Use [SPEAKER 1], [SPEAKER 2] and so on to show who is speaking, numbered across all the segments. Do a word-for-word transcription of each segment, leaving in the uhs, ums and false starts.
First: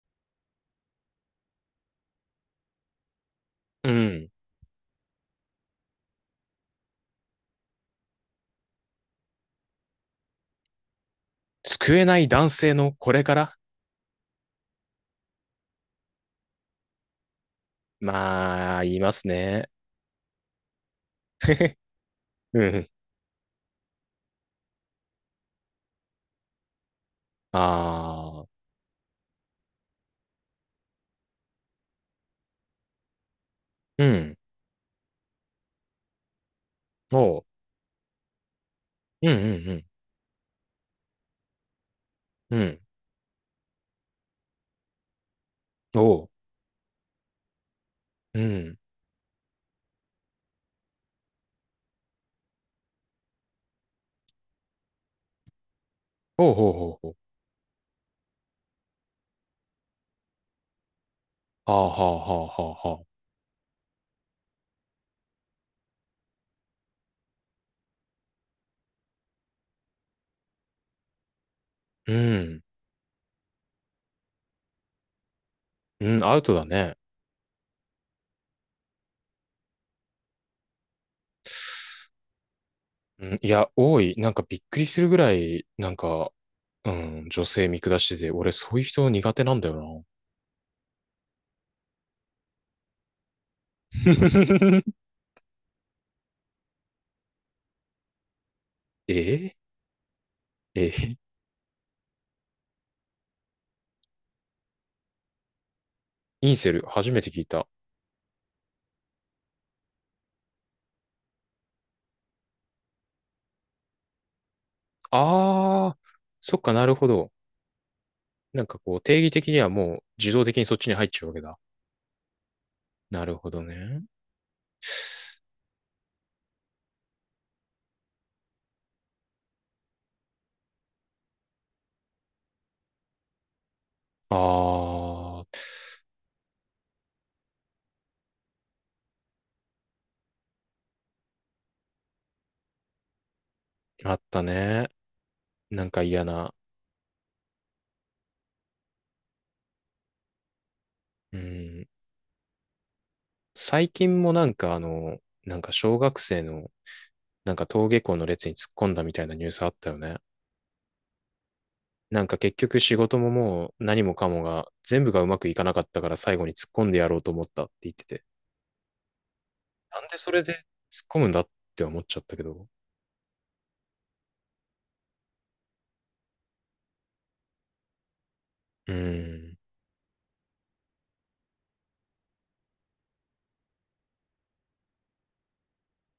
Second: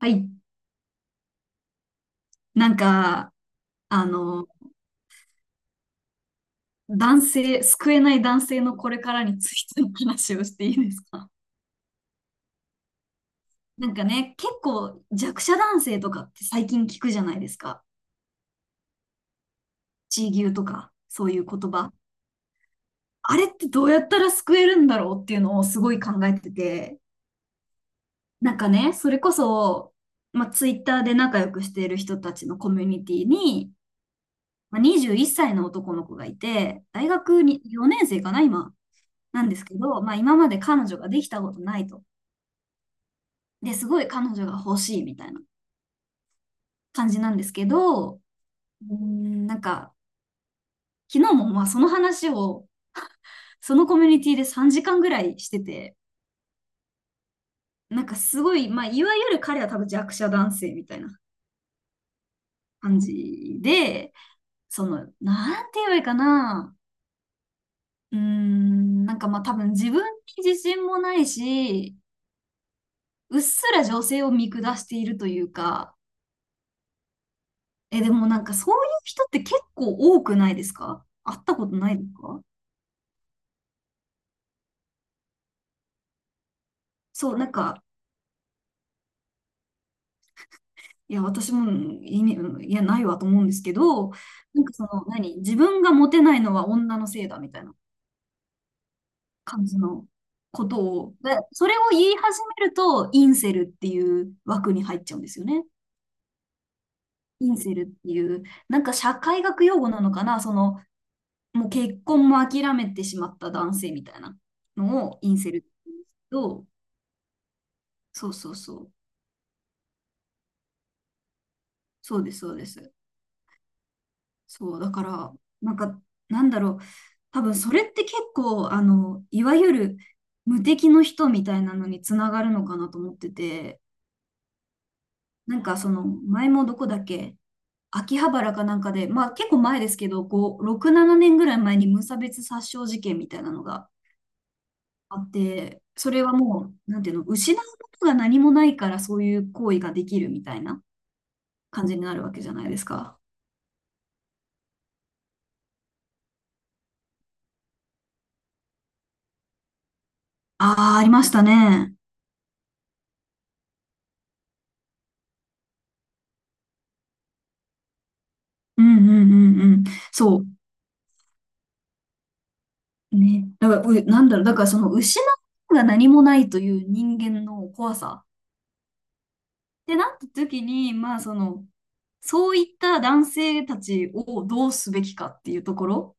[SPEAKER 1] はい。なんか、
[SPEAKER 2] う
[SPEAKER 1] あ
[SPEAKER 2] ん。
[SPEAKER 1] の、男性、救えない男性のこれからについての話をしていいですか？
[SPEAKER 2] 救えない男性のこれから。
[SPEAKER 1] なんかね、結構弱者男性とかって最近聞くじゃないですか。
[SPEAKER 2] まあ、言いますね。
[SPEAKER 1] 地位牛とか、そういう言 葉。
[SPEAKER 2] うん。
[SPEAKER 1] あれってどうやったら救えるんだろうっていうのをすごい考えてて、
[SPEAKER 2] ああ、
[SPEAKER 1] なんかね、それこそ、まあ、ツイッターで仲良くしている人たちのコミュニティに、
[SPEAKER 2] うん。
[SPEAKER 1] まあ、にじゅういっさいの男の子がいて、大
[SPEAKER 2] お
[SPEAKER 1] 学
[SPEAKER 2] う。
[SPEAKER 1] によねん生かな、今。
[SPEAKER 2] うん
[SPEAKER 1] なんです
[SPEAKER 2] う
[SPEAKER 1] け
[SPEAKER 2] ん
[SPEAKER 1] ど、まあ、今まで彼女ができたことないと。
[SPEAKER 2] うん。うん。
[SPEAKER 1] で、すごい彼女が欲しいみたいな
[SPEAKER 2] おう。
[SPEAKER 1] 感じなんですけど、う
[SPEAKER 2] うん。
[SPEAKER 1] ーん、なんか、昨日もまあその話を、そのコミュニティでさんじかんぐらいしてて、
[SPEAKER 2] おうほうほうほう。
[SPEAKER 1] なんかすごい、まあ、いわゆる彼は多分弱者男性みたいな
[SPEAKER 2] はあはあはあはあ
[SPEAKER 1] 感
[SPEAKER 2] はあ。
[SPEAKER 1] じで、その、なんて言えばいいかな、うーん、なんかまあ多分自分に自信もないし、
[SPEAKER 2] うん。
[SPEAKER 1] うっすら女性を見下しているというか。
[SPEAKER 2] うん、アウトだね。
[SPEAKER 1] え、でもなんかそういう人って結構多くないですか？会ったことないですか？
[SPEAKER 2] うん、いや、多い。なんかびっくりするぐらい、なんか、うん、
[SPEAKER 1] そう、
[SPEAKER 2] 女
[SPEAKER 1] なん
[SPEAKER 2] 性見
[SPEAKER 1] か、
[SPEAKER 2] 下してて、俺そういう人苦手なんだよな。
[SPEAKER 1] いや、私も、いねいや、ないわと思うんですけど、なんかそ の、何自分がモテないのは女のせいだみたいな
[SPEAKER 2] え
[SPEAKER 1] 感じのことを、
[SPEAKER 2] ええ。
[SPEAKER 1] で、それを言い始めると、インセルっていう枠に入っちゃうんですよね。
[SPEAKER 2] インセル、初めて聞い
[SPEAKER 1] イン
[SPEAKER 2] た。
[SPEAKER 1] セルっていう、なんか社会学用語なのかな、その、もう結婚も諦めてしまった男性みたいなのをインセルって言
[SPEAKER 2] あ
[SPEAKER 1] う
[SPEAKER 2] あ、
[SPEAKER 1] んですけ
[SPEAKER 2] そっ
[SPEAKER 1] ど、
[SPEAKER 2] かなるほど。
[SPEAKER 1] そうそう
[SPEAKER 2] なん
[SPEAKER 1] そ
[SPEAKER 2] か
[SPEAKER 1] う。
[SPEAKER 2] こう、定義的にはもう自動的にそっちに入っちゃうわけだ。
[SPEAKER 1] そうです、そうです。
[SPEAKER 2] なるほどね。
[SPEAKER 1] そう、だから、なんか、なんだろう。多分、それって結構、あの、いわゆる無敵の人みたいなのにつながるのかなと思ってて、な
[SPEAKER 2] あ
[SPEAKER 1] んか、その、前もどこだっけ、秋葉原かなんかで、まあ、結構前ですけど、こう、ろく、しちねんぐらい前に無差別殺傷事件みたいなのが
[SPEAKER 2] あ、あったね。
[SPEAKER 1] あって、
[SPEAKER 2] なんか
[SPEAKER 1] それ
[SPEAKER 2] 嫌
[SPEAKER 1] は
[SPEAKER 2] な。
[SPEAKER 1] もう、なんていうの、失うことが何もないから、そういう行為ができるみたいな
[SPEAKER 2] う
[SPEAKER 1] 感
[SPEAKER 2] ん。
[SPEAKER 1] じになるわけじゃないですか。
[SPEAKER 2] 最近もなんかあの、なんか小学生の、なんか登下校の列に突っ込んだみたいなニュースあったよね。
[SPEAKER 1] ああ、ありましたね。
[SPEAKER 2] なんか結局仕事ももう何もかもが全部がうまくいかなかったから最後に突っ込んでやろうと思ったって言ってて。
[SPEAKER 1] うんうんうんうん。
[SPEAKER 2] なんでそれ
[SPEAKER 1] そ
[SPEAKER 2] で突っ込むんだって思っちゃったけど。
[SPEAKER 1] う。ね。だから、う、なんだろう。だからその失うが何もないという人間の怖さ。
[SPEAKER 2] うん。
[SPEAKER 1] で、なった時に、まあその、そういった男性たちをどうすべきかっていうところ。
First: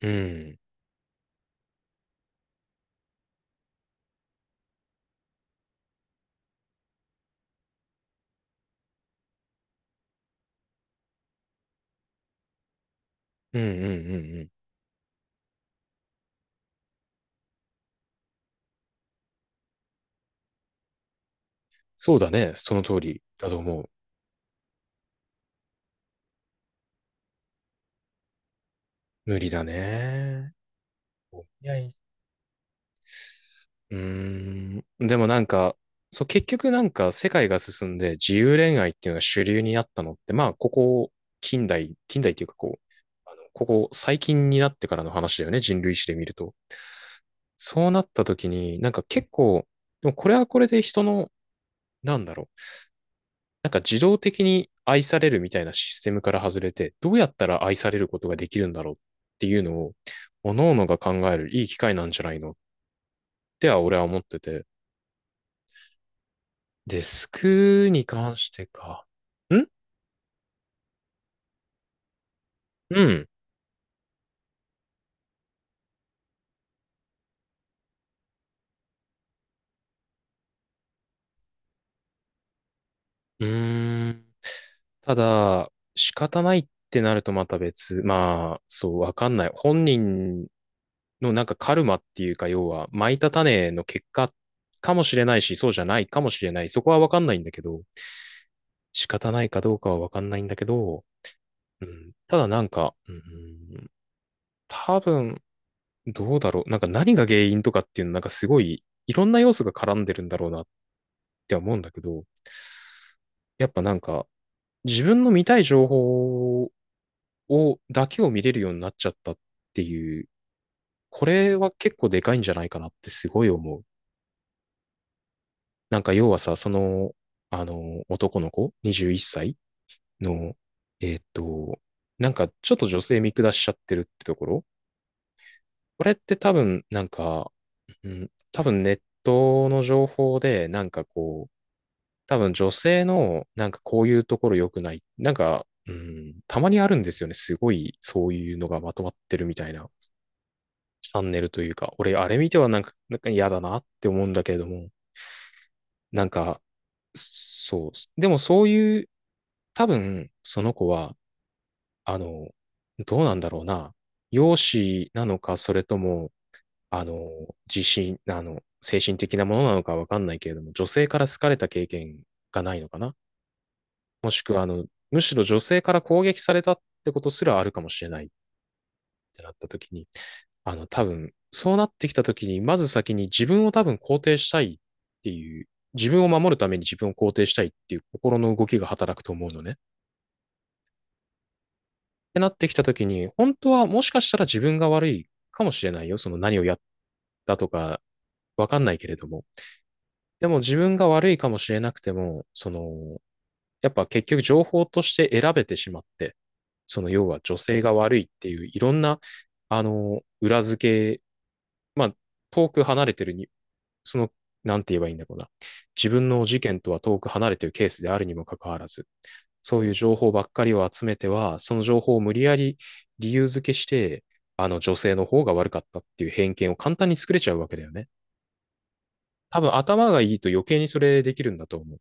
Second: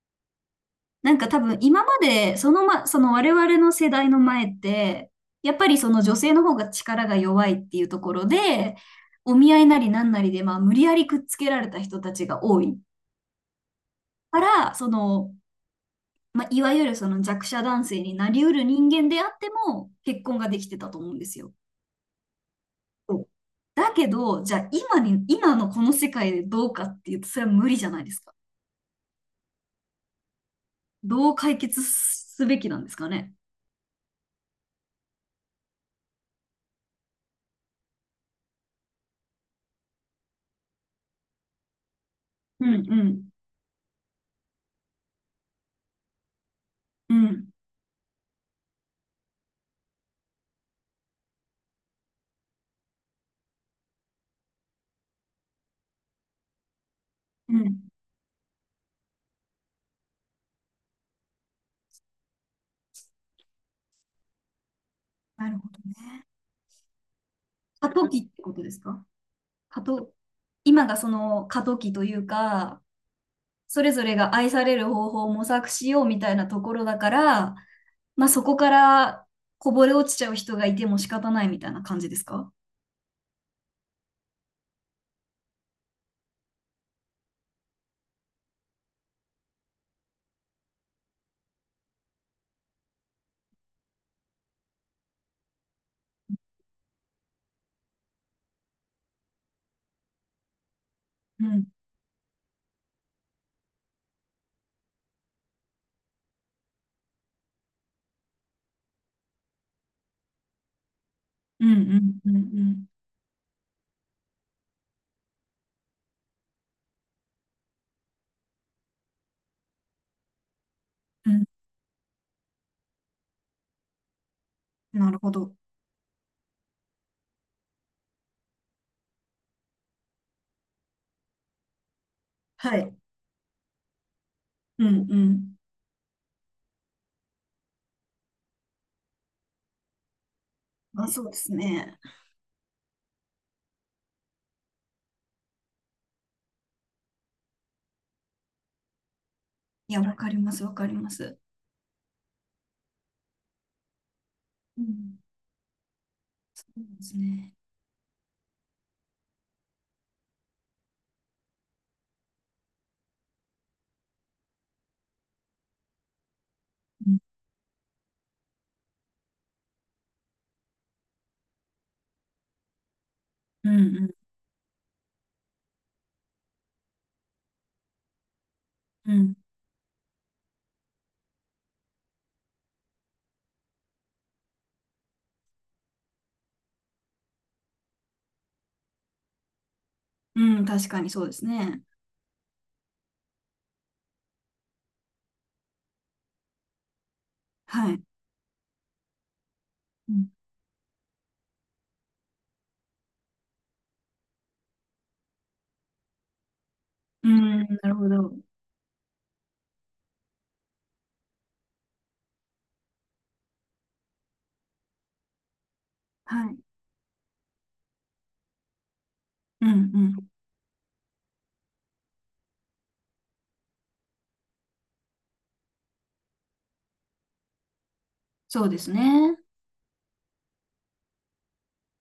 [SPEAKER 2] うん。
[SPEAKER 1] なんか多分今まで、そのま、その我々の世代の前って、やっぱりその女性の方が力が弱いっていうところで、お見合いなりなんなりで、まあ無理やりくっつけられた人たちが多い
[SPEAKER 2] うんうんうんう
[SPEAKER 1] か
[SPEAKER 2] ん。
[SPEAKER 1] ら、その、まあ、いわゆるその弱者男性になりうる人間であっても結婚ができてたと思うんですよ。
[SPEAKER 2] そうだね。その通
[SPEAKER 1] そ
[SPEAKER 2] り
[SPEAKER 1] う
[SPEAKER 2] だと思う。
[SPEAKER 1] だけど、じゃあ今に、今のこの世界でどうかっていうと、それは無理じゃないですか。
[SPEAKER 2] 無理だね。
[SPEAKER 1] どう
[SPEAKER 2] い
[SPEAKER 1] 解
[SPEAKER 2] や
[SPEAKER 1] 決
[SPEAKER 2] い。
[SPEAKER 1] すべきなんですかね。
[SPEAKER 2] うーん。でもなんか、そう、結局なんか世界が進んで自由恋愛っていうのが主流になったのって、まあ、ここ、近代、近代っていうか
[SPEAKER 1] うん
[SPEAKER 2] こ
[SPEAKER 1] う
[SPEAKER 2] う、
[SPEAKER 1] ん。
[SPEAKER 2] あの、ここ最近になってからの話だよね。人類史で見ると。
[SPEAKER 1] うん
[SPEAKER 2] そうなった時に、なんか結構、でもこれはこれで人の、なんだろう。なんか自動的に愛されるみたいなシステムから外れて、どうやった
[SPEAKER 1] う
[SPEAKER 2] ら愛
[SPEAKER 1] ん。
[SPEAKER 2] されることができるんだろうっていうのを、各々が考えるいい機会なんじゃないのっては俺は思ってて。
[SPEAKER 1] なるほどね。
[SPEAKER 2] デスク
[SPEAKER 1] 過
[SPEAKER 2] に
[SPEAKER 1] 渡期っ
[SPEAKER 2] 関
[SPEAKER 1] て
[SPEAKER 2] し
[SPEAKER 1] こと
[SPEAKER 2] て
[SPEAKER 1] です
[SPEAKER 2] か。
[SPEAKER 1] か？
[SPEAKER 2] ん
[SPEAKER 1] 過渡、今がその過渡期というか、
[SPEAKER 2] うん。
[SPEAKER 1] それぞれが愛される方法を模索しようみたいなところだから、まあ、そこからこぼれ落ちちゃう人がいても仕方ないみたいな感じですか？
[SPEAKER 2] うーん。ただ、仕方ないってなるとまた別。まあ、そう、わかんない。本人のなんかカルマっていうか、要は、蒔いた種の結果かもしれないし、そうじゃないかもしれない。そこはわかんないんだけど、仕方ないかどうかはわかんないんだけど、
[SPEAKER 1] うん。
[SPEAKER 2] うん、ただなんか、うん、多分、どうだろう。なんか何が原因とかっていうの、なんかすごい、いろんな要素が絡んでるんだろうなって
[SPEAKER 1] うん
[SPEAKER 2] 思うんだ
[SPEAKER 1] う
[SPEAKER 2] け
[SPEAKER 1] ん
[SPEAKER 2] ど、
[SPEAKER 1] うんう
[SPEAKER 2] やっぱなんか、自分の見たい情報を、だけを見れるようになっちゃったっていう、こ
[SPEAKER 1] ん
[SPEAKER 2] れは結構でかいんじゃないかなってすごい思う。
[SPEAKER 1] うん。なるほど。
[SPEAKER 2] なんか要はさ、その、あの、男の子、にじゅういっさいの、えーっと、なんかちょっ
[SPEAKER 1] は
[SPEAKER 2] と
[SPEAKER 1] い。
[SPEAKER 2] 女性見下しちゃってるってところ。
[SPEAKER 1] うんうん。
[SPEAKER 2] これって多分、なんか、うん、多分ネットの情報で、なんか
[SPEAKER 1] あ、そうで
[SPEAKER 2] こ
[SPEAKER 1] す
[SPEAKER 2] う、
[SPEAKER 1] ね。
[SPEAKER 2] 多分女性の、なんかこういうところ良くない。なんか、うん、たまにあるんですよね。すごい、そういうのがまとまってるみたいな
[SPEAKER 1] いや、わかります、わかりま
[SPEAKER 2] チャン
[SPEAKER 1] す。
[SPEAKER 2] ネルというか、俺、あれ見てはなんか、なんか嫌だなって思うんだけれど
[SPEAKER 1] う
[SPEAKER 2] も、
[SPEAKER 1] ん。
[SPEAKER 2] なんか、
[SPEAKER 1] そうですね。
[SPEAKER 2] そう。でもそういう、多分、その子は、あの、どうなんだろうな。容姿なのか、それとも、あ
[SPEAKER 1] うん
[SPEAKER 2] の、自信、あの、精神的なものなのかわかんないけれども、女性から好かれた経験がないのかな。
[SPEAKER 1] うん
[SPEAKER 2] もしくは、あの、むしろ女性から攻撃されたってことすらあるかもしれないっ
[SPEAKER 1] うんうん。
[SPEAKER 2] てなった時に、あの、多分、そうなってきた時に、まず先に自分を多分肯定したいっていう、自分を守るために自分を肯定したいっていう心の動きが働くと思うのね。っ
[SPEAKER 1] うん、確かにそうですね。
[SPEAKER 2] てなってきた時に、本当はもしかしたら自分が悪いかもしれないよ。その何をやったと
[SPEAKER 1] は
[SPEAKER 2] か、
[SPEAKER 1] い。
[SPEAKER 2] わかんないけれども。
[SPEAKER 1] うん、
[SPEAKER 2] でも自分が悪いかもしれなくても、その、やっぱ結局情報として選べてしまって、その要
[SPEAKER 1] う
[SPEAKER 2] は女
[SPEAKER 1] ん、
[SPEAKER 2] 性
[SPEAKER 1] な
[SPEAKER 2] が
[SPEAKER 1] るほ
[SPEAKER 2] 悪いっ
[SPEAKER 1] ど。
[SPEAKER 2] ていういろんな、あの、裏付け、まあ、遠く離れてるに、その、なんて言えばいいんだろうな。自分の
[SPEAKER 1] はい。
[SPEAKER 2] 事件とは遠く離れてるケースであるにもかかわらず、
[SPEAKER 1] う
[SPEAKER 2] そうい
[SPEAKER 1] ん
[SPEAKER 2] う
[SPEAKER 1] う
[SPEAKER 2] 情報
[SPEAKER 1] ん。
[SPEAKER 2] ばっかりを集めては、その情報を無理やり理由付けして、あの女性の方が悪かったっていう偏見を簡単に作れちゃうわけだよね。
[SPEAKER 1] そうですね。
[SPEAKER 2] 多分頭がいいと余計にそれできるんだと思う。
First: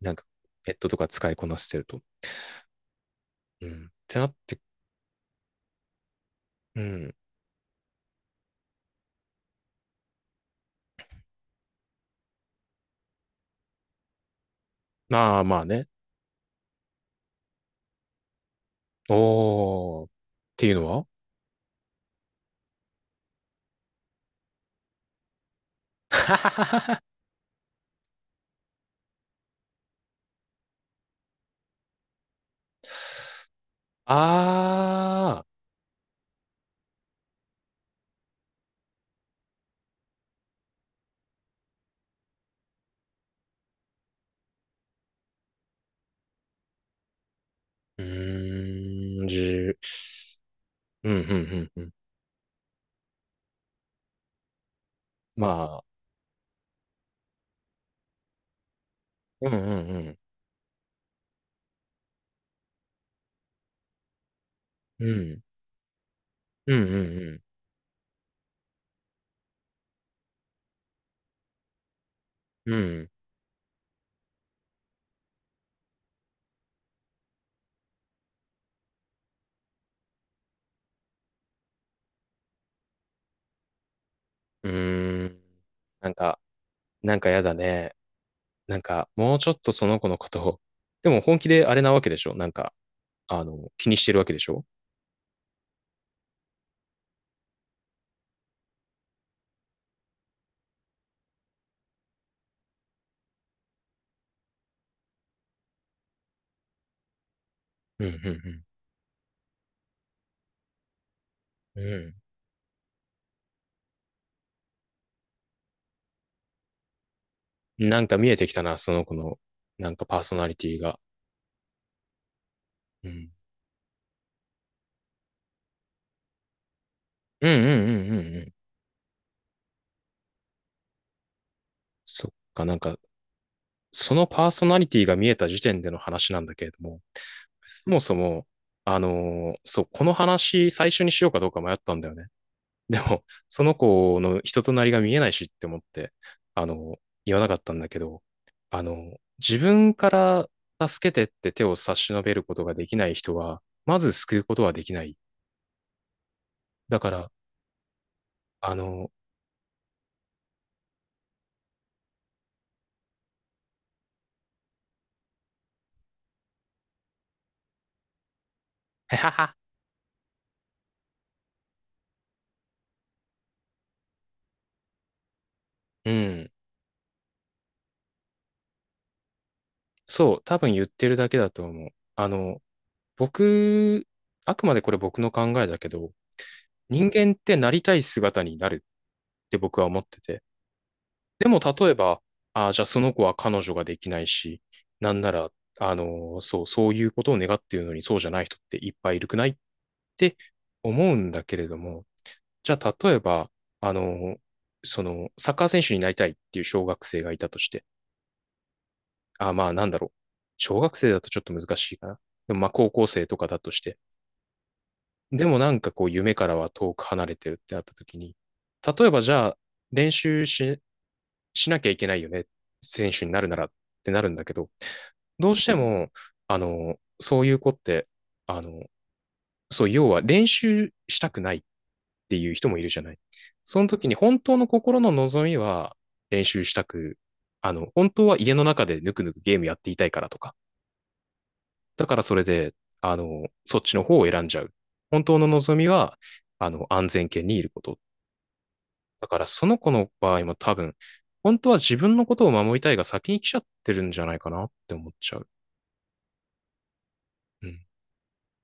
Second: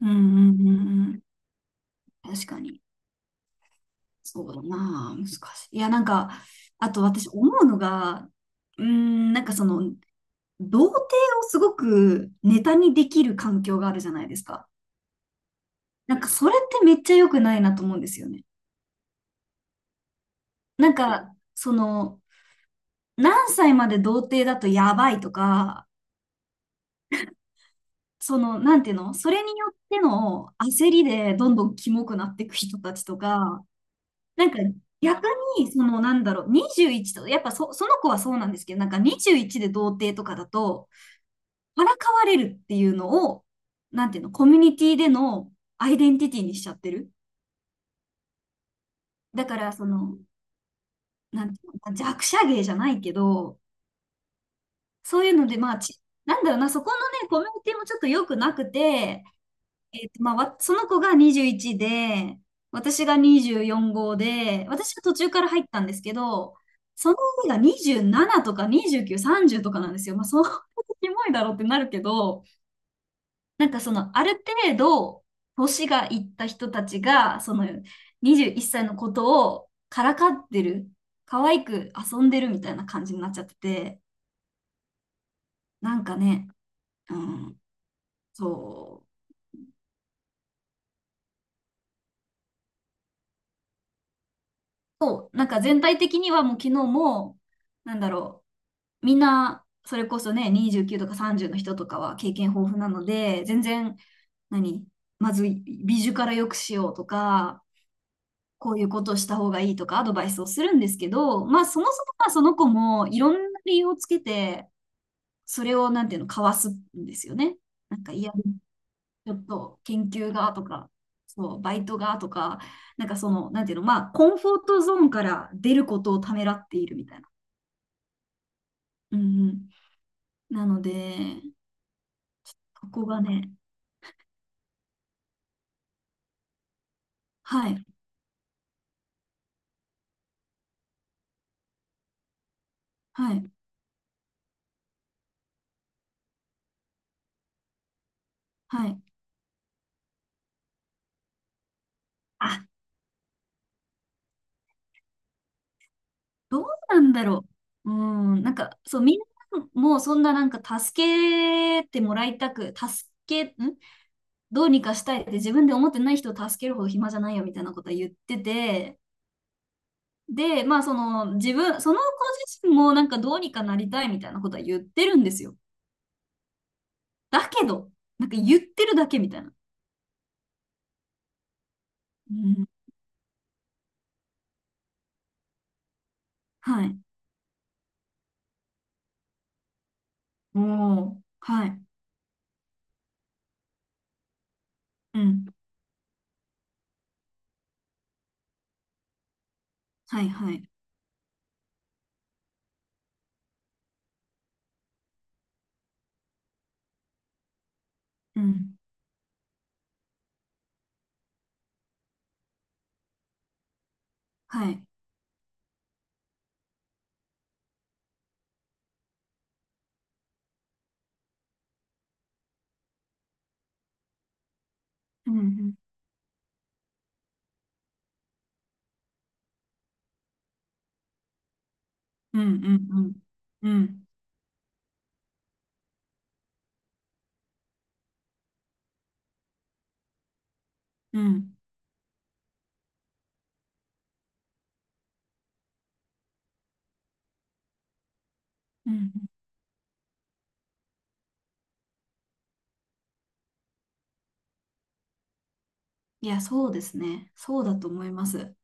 [SPEAKER 1] うん
[SPEAKER 2] な
[SPEAKER 1] う
[SPEAKER 2] んか、
[SPEAKER 1] んう
[SPEAKER 2] ネットと
[SPEAKER 1] ん
[SPEAKER 2] か
[SPEAKER 1] うん。
[SPEAKER 2] 使いこなしてると。
[SPEAKER 1] 確かに。
[SPEAKER 2] うん。ってなっ
[SPEAKER 1] そう
[SPEAKER 2] て、
[SPEAKER 1] だなあ、難しい。いや、なんか、
[SPEAKER 2] う
[SPEAKER 1] あと
[SPEAKER 2] ん。
[SPEAKER 1] 私思うのが、うーん、なんかその、童貞をすごくネタにできる環境があるじゃないですか。
[SPEAKER 2] まあまあね。
[SPEAKER 1] なんかそれってめっちゃ良くないなと思うんですよね。
[SPEAKER 2] おー。っていうの
[SPEAKER 1] なん
[SPEAKER 2] は
[SPEAKER 1] か、その、何歳まで童貞だとやばいとか、その、なんていうの、それによっての焦りでどんどんキモくなっていく人たちとか、なんか逆
[SPEAKER 2] あー。
[SPEAKER 1] に、その、なんだろう、にじゅういちと、やっぱそ、その子はそうなんですけど、なんかにじゅういちで童貞とかだと、からかわれるっていうのを、なんていうの、コミュニティでのアイデンティティにしちゃってる。
[SPEAKER 2] うーん、じ
[SPEAKER 1] だから、
[SPEAKER 2] ゅ、
[SPEAKER 1] その、
[SPEAKER 2] うん、うん、う
[SPEAKER 1] なんてい
[SPEAKER 2] ん、
[SPEAKER 1] うの、
[SPEAKER 2] うん。
[SPEAKER 1] まあ弱者芸じゃないけど、そういう
[SPEAKER 2] ま
[SPEAKER 1] ので、まあ、
[SPEAKER 2] あ、
[SPEAKER 1] ち、なんだろうな、そこのね、コミュニティもちょっと良くなくて、
[SPEAKER 2] うん、うん、う
[SPEAKER 1] えっ
[SPEAKER 2] ん。
[SPEAKER 1] と、まあ、わその子がにじゅういちで、私がにじゅうよん号で、私は
[SPEAKER 2] う
[SPEAKER 1] 途中か
[SPEAKER 2] ん、
[SPEAKER 1] ら入ったんですけど、
[SPEAKER 2] うん、う
[SPEAKER 1] その
[SPEAKER 2] ん、
[SPEAKER 1] 上がにじゅうななとかにじゅうきゅう、さんじゅうとかなんですよ。まあ、そう、キモいだろうってなるけど、
[SPEAKER 2] うん。うん。
[SPEAKER 1] なんかその、ある程度、年がいった人たちが、その、にじゅういっさいのことをからかってる、可愛く遊んでるみたいな感じになっちゃってて、
[SPEAKER 2] うーん。
[SPEAKER 1] なん
[SPEAKER 2] なん
[SPEAKER 1] か
[SPEAKER 2] か、
[SPEAKER 1] ね、
[SPEAKER 2] な
[SPEAKER 1] う
[SPEAKER 2] んかやだ
[SPEAKER 1] ん、
[SPEAKER 2] ね。なん
[SPEAKER 1] そ
[SPEAKER 2] か、
[SPEAKER 1] う、
[SPEAKER 2] もうちょっとその子のことを。でも本気であれなわけでしょ？なんか、あの、気にしてるわけでしょ？
[SPEAKER 1] そう、なんか全体的にはもう昨日も、なんだろう、みんな、それこそね、にじゅうきゅうとかさんじゅうの人とかは経験豊富なので、全然、何まず美術から良くしようとか、
[SPEAKER 2] うん、うん、
[SPEAKER 1] こういうことをした方がいいとかアドバイスをするんですけど、まあ
[SPEAKER 2] う
[SPEAKER 1] そ
[SPEAKER 2] ん。
[SPEAKER 1] も
[SPEAKER 2] う
[SPEAKER 1] そも
[SPEAKER 2] ん。
[SPEAKER 1] まあその子もいろんな理由をつけて、それをなんていうの、かわすんですよね。な
[SPEAKER 2] な
[SPEAKER 1] ん
[SPEAKER 2] ん
[SPEAKER 1] か、
[SPEAKER 2] か
[SPEAKER 1] い
[SPEAKER 2] 見
[SPEAKER 1] や、
[SPEAKER 2] えてきた
[SPEAKER 1] ち
[SPEAKER 2] な、その子
[SPEAKER 1] ょ
[SPEAKER 2] の、
[SPEAKER 1] っと
[SPEAKER 2] なん
[SPEAKER 1] 研
[SPEAKER 2] かパー
[SPEAKER 1] 究
[SPEAKER 2] ソナ
[SPEAKER 1] が
[SPEAKER 2] リ
[SPEAKER 1] と
[SPEAKER 2] ティ
[SPEAKER 1] か、
[SPEAKER 2] が。
[SPEAKER 1] そう、バイトがとか、な
[SPEAKER 2] う
[SPEAKER 1] んか
[SPEAKER 2] ん。
[SPEAKER 1] その、なんていうの、まあコンフォートゾーンから出ることをためらっているみたいな。
[SPEAKER 2] うんうんうんうんうん。
[SPEAKER 1] うんうん。なので、
[SPEAKER 2] そっか、なん
[SPEAKER 1] こ
[SPEAKER 2] か、
[SPEAKER 1] こがね、
[SPEAKER 2] そのパーソナリティが見えた時点での話なんだけれども、
[SPEAKER 1] はい、
[SPEAKER 2] そもそも、あのーそう、この話最初にしようかどうか迷ったんだよね。でも、
[SPEAKER 1] はい、
[SPEAKER 2] その子の人となりが見えないしって思って、あのー言わなかったんだけど、あ
[SPEAKER 1] は
[SPEAKER 2] の
[SPEAKER 1] い。
[SPEAKER 2] ー自分から助けてって手を差し伸べること
[SPEAKER 1] あ、
[SPEAKER 2] ができない人は、まず救うことはできない。
[SPEAKER 1] どう
[SPEAKER 2] だ
[SPEAKER 1] な
[SPEAKER 2] か
[SPEAKER 1] んだ
[SPEAKER 2] ら、
[SPEAKER 1] ろう。うん、なん
[SPEAKER 2] あ
[SPEAKER 1] か、そう、
[SPEAKER 2] の
[SPEAKER 1] みんなもそんななんか助けてもらいたく、助け、んどうにかしたいって自分で思ってない人を助けるほど暇じゃないよみたいなことは言ってて、
[SPEAKER 2] ー、へはは。
[SPEAKER 1] で、まあその自分、その子自身もなんかどうにかなりたいみたいなことは言ってるんですよ。
[SPEAKER 2] うん。
[SPEAKER 1] だけど、なんか言ってるだけみたいな。
[SPEAKER 2] そう、多分言ってるだけだと思う。あ
[SPEAKER 1] う
[SPEAKER 2] の、
[SPEAKER 1] ん、
[SPEAKER 2] 僕、あくまでこれ僕の考えだけど、
[SPEAKER 1] はい。
[SPEAKER 2] 人間ってなりたい姿になるって僕は思ってて。
[SPEAKER 1] おー、
[SPEAKER 2] でも
[SPEAKER 1] はい。
[SPEAKER 2] 例えば、ああ、じゃあその子は彼女ができないし、な
[SPEAKER 1] う
[SPEAKER 2] んな
[SPEAKER 1] ん、
[SPEAKER 2] ら、あの、そう、そういうことを願っているのにそうじゃない人っていっぱいいるくないっ
[SPEAKER 1] はい、
[SPEAKER 2] て
[SPEAKER 1] はい。
[SPEAKER 2] 思うんだけれども、じゃあ例えば、あの、その、サッカー選手になりたいっていう小学生がいたとして、
[SPEAKER 1] うん、
[SPEAKER 2] あ、まあなんだろう。小学生だとちょっと難しいかな。でもまあ高校生とかだとして。
[SPEAKER 1] はい。
[SPEAKER 2] でもなんかこう夢からは遠く離れてるってなった時に、例えばじゃあ練習し、しなきゃいけないよね。選手になるならってなるんだけど、
[SPEAKER 1] うん、う
[SPEAKER 2] どうして
[SPEAKER 1] ん、
[SPEAKER 2] も、あの、そういう子って、あの、そう、要は練習したくないって
[SPEAKER 1] うん、
[SPEAKER 2] いう
[SPEAKER 1] う
[SPEAKER 2] 人もいるじゃない。
[SPEAKER 1] ん、うん、
[SPEAKER 2] そ
[SPEAKER 1] う
[SPEAKER 2] の
[SPEAKER 1] ん。
[SPEAKER 2] 時に本当の心の望みは練習したく、あの、本当は家の中でぬくぬくゲームやっていたいからとか、
[SPEAKER 1] うん
[SPEAKER 2] だからそれで、あの、そっちの方を選んじゃう。本当の望みは、あの、安全圏にいること。
[SPEAKER 1] うん、
[SPEAKER 2] だからその子の場合も多分、本当は自分のことを守りたいが先に来ちゃってるんじゃないかなって思っちゃう。
[SPEAKER 1] いや、そうですね。そう
[SPEAKER 2] う
[SPEAKER 1] だ
[SPEAKER 2] ん。
[SPEAKER 1] と思います。